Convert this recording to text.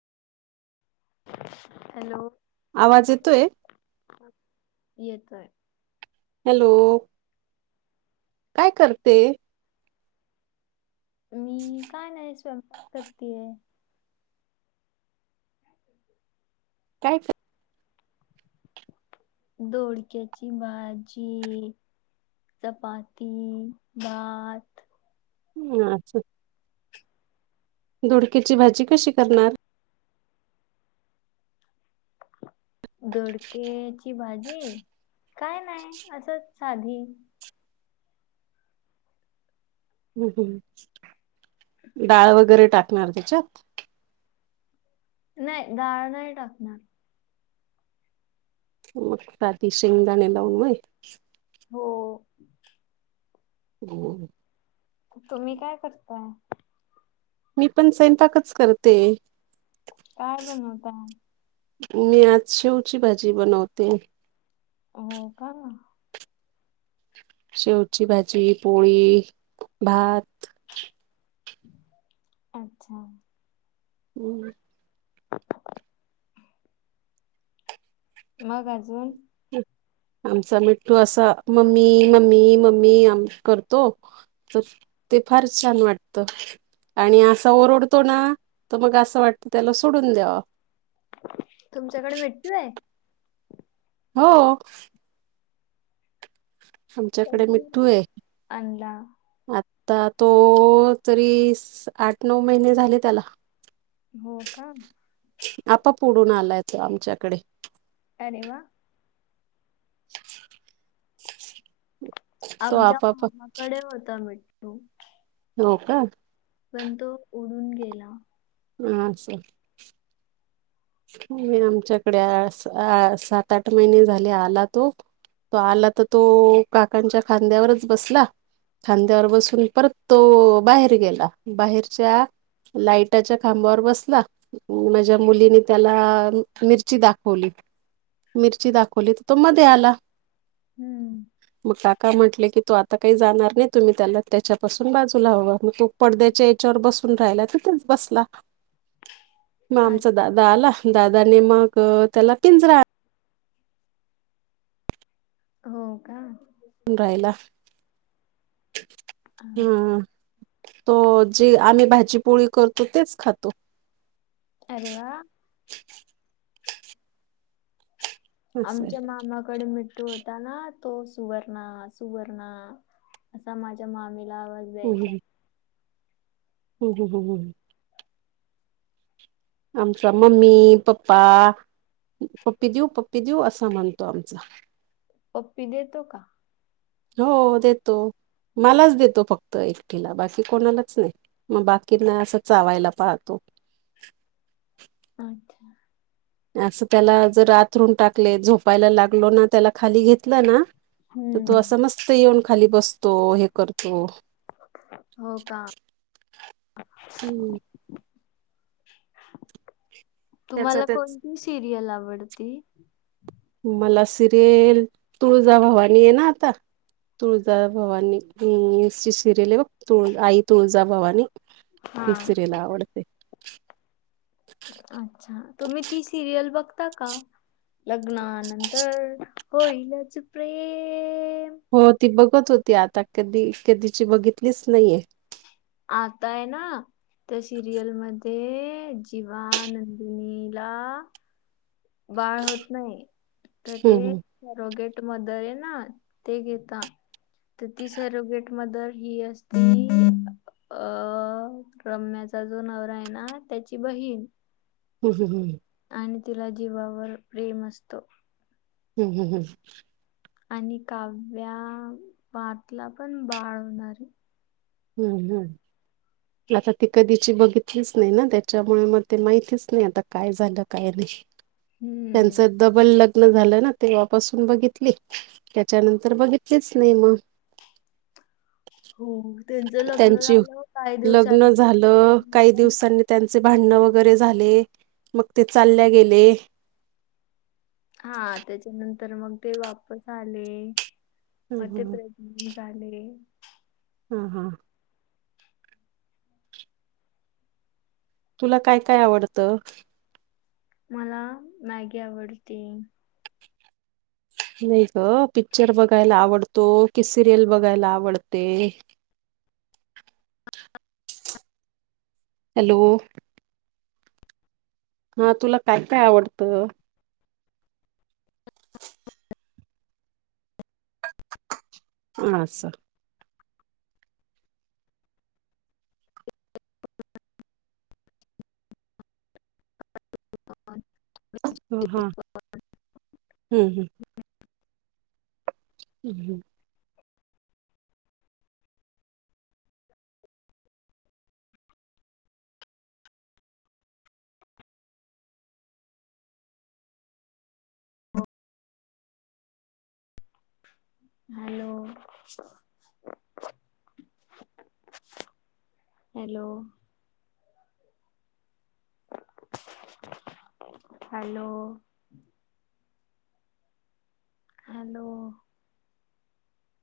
Hello आवाज येतोय येतोय हॅलो काय करते मी काय नाही स्वयंपाक करतीये कायच दोडक्याची भाजी चपाती भात ह अच्छा दडकीची भाजी कशी करणार दोडक्याची भाजी काय नाही असच साधी हम डाळ वगैरे टाकणार त्याच्यात? नाही डाळ नाही टाकणार. मंग त्याती शेंगदाणे लावून होय. हो हो तुम्ही काय करताय? मी पण स्यंपाकच करते. काय बनवताय? मी आज शेवची भाजी बनवते. हो का शेवची भाजी पोळी भात आच्छा हम.. मग अजून आमचा मिठू असा मम्मी मम्मी मम्मी आम करतो. तो तो ते फार छान वाटत. तो आणि असा ओरडतो ना तर मग असं वाटतं त्याला सोडून द्यावा तुमच्याकडे मिठू आहे. हो आमच्याकडे कधी मिठू आहे. आणला आता तो तरी आठ नऊ महिने झाले त्याला हो का आपाेप वुढून आलायतो आमच्याकडे अरे वा तो आमच्या आपाप मामाकडे होता मिठू हो का पण तो उडून गेला ह असे आमच्याकडे अस अस सात आठ महिने झाले आला तो तो आला त तो काकांच्या खांद्यावरच बसला खांद्यावर बसून परत तो बाहेर गेला बाहेरच्या लाईटाच्या खांबावर बसला माझ्या मुलीनी - त्याला मिरची दाखवली मिरची दाखवली तर तो मध्ये आला हम्म मग काका म्हंटले की तू आत - आता काही जाणार नाही तुम्ही त्याला त्याच्यापासून बाजूला हवा मग तो पडद्याच्या याच्यावर बसून राहिला तिथच बसला मं आ आमचा दादा आला, दादा नो मग त्याला पिंजरा- हों का? राहिला हा. हुं तो- जी आम्ही भाजीपोळी करतो तेच खातो. अरे वा! असं आहे आमच्या मामाकडे मिठू होता ना तो सुवर्णा सुवर्णा- असा माझ्या मामीला आवाज द्यायचा. हुं हुंहुं हुं आमचा मम्मी, पप्पा पप्पी देऊ! पप्पी देऊ! असं म्हणतो आमचा. पप्पी देतो का? हों देतो, मलाच देतो फक्त एकटीला बाकी कोणालाच नाही. मग बाकीनां असं चावायला पाहतो. अच्छा! असं त्याला जर आथरून टाकले झोपायला लागलो ना त्याला खाली घेतल ना तर तो हम्म असं मस्त येऊन खाली बसतो हे करतो हो का हम्म त्याच तुम्हाला त्याच कोणती सिरियल आवडती मला सिरियल तुळजा भवानी येनां आता तुळजा भवानी. हुं ती सिरियल आहे बघ तुळ आई तुळजाभवानी हा ही सिरियल आवड- अच्छा! तुम्ही ती सिरियल बघता का? लग्ना नं - तर होईलच प्रेम. हो ती बघत होती आता कधी कधीची बघितलीच नाहीये. आता यना- त्या सिरियलमध्ये जीवा नंदिनीला- बाळ होत नाही तर ते- हम्म सरोगेट मदरयेनां ते घेता- तर ती सरोगेट मदर ही असती - अं रम्याचा जो नवरा आहे नां त्याची बहीण. हुं हुं ह- आणि तिला जीवावर प्रेम असत. हुं हुंहुं आणि काव्या पार्थ ला पण बाळ होणारेय. हुं हुं आता ती कधी- ची बघितलीच नाही ना, त्याच्यामुळे मग ते माहितीच नाही आता काय झालं काय नाही. हुं त्यांच डबल लग्न झालं ना तेव्हापासून बघितली. त्याच्यानंतर बघितलीच नायी मग! हों तेंच- त्यांची लग्न झालं काही दिवसांनी- त्यांचे भांडण वगैरे झाले, मग ते चालल्या गेले. हां त्याच्यानं- तर मग ते वापस आले, ह मग ते ह प्रेगनेंट झाले. हां हां तुला काय काय आवडतं? मला मॅगी आवडते. नाही गं! पिक्चर बघायला आवडतो की सिरियल बघायला आवडते. हॅलो- हां तुला काय काय आवडतं? हां अस! हों हां हुं हुं हुं हुं हॅलो- [inaudible] हॅलो. हॅलो. हॅलो.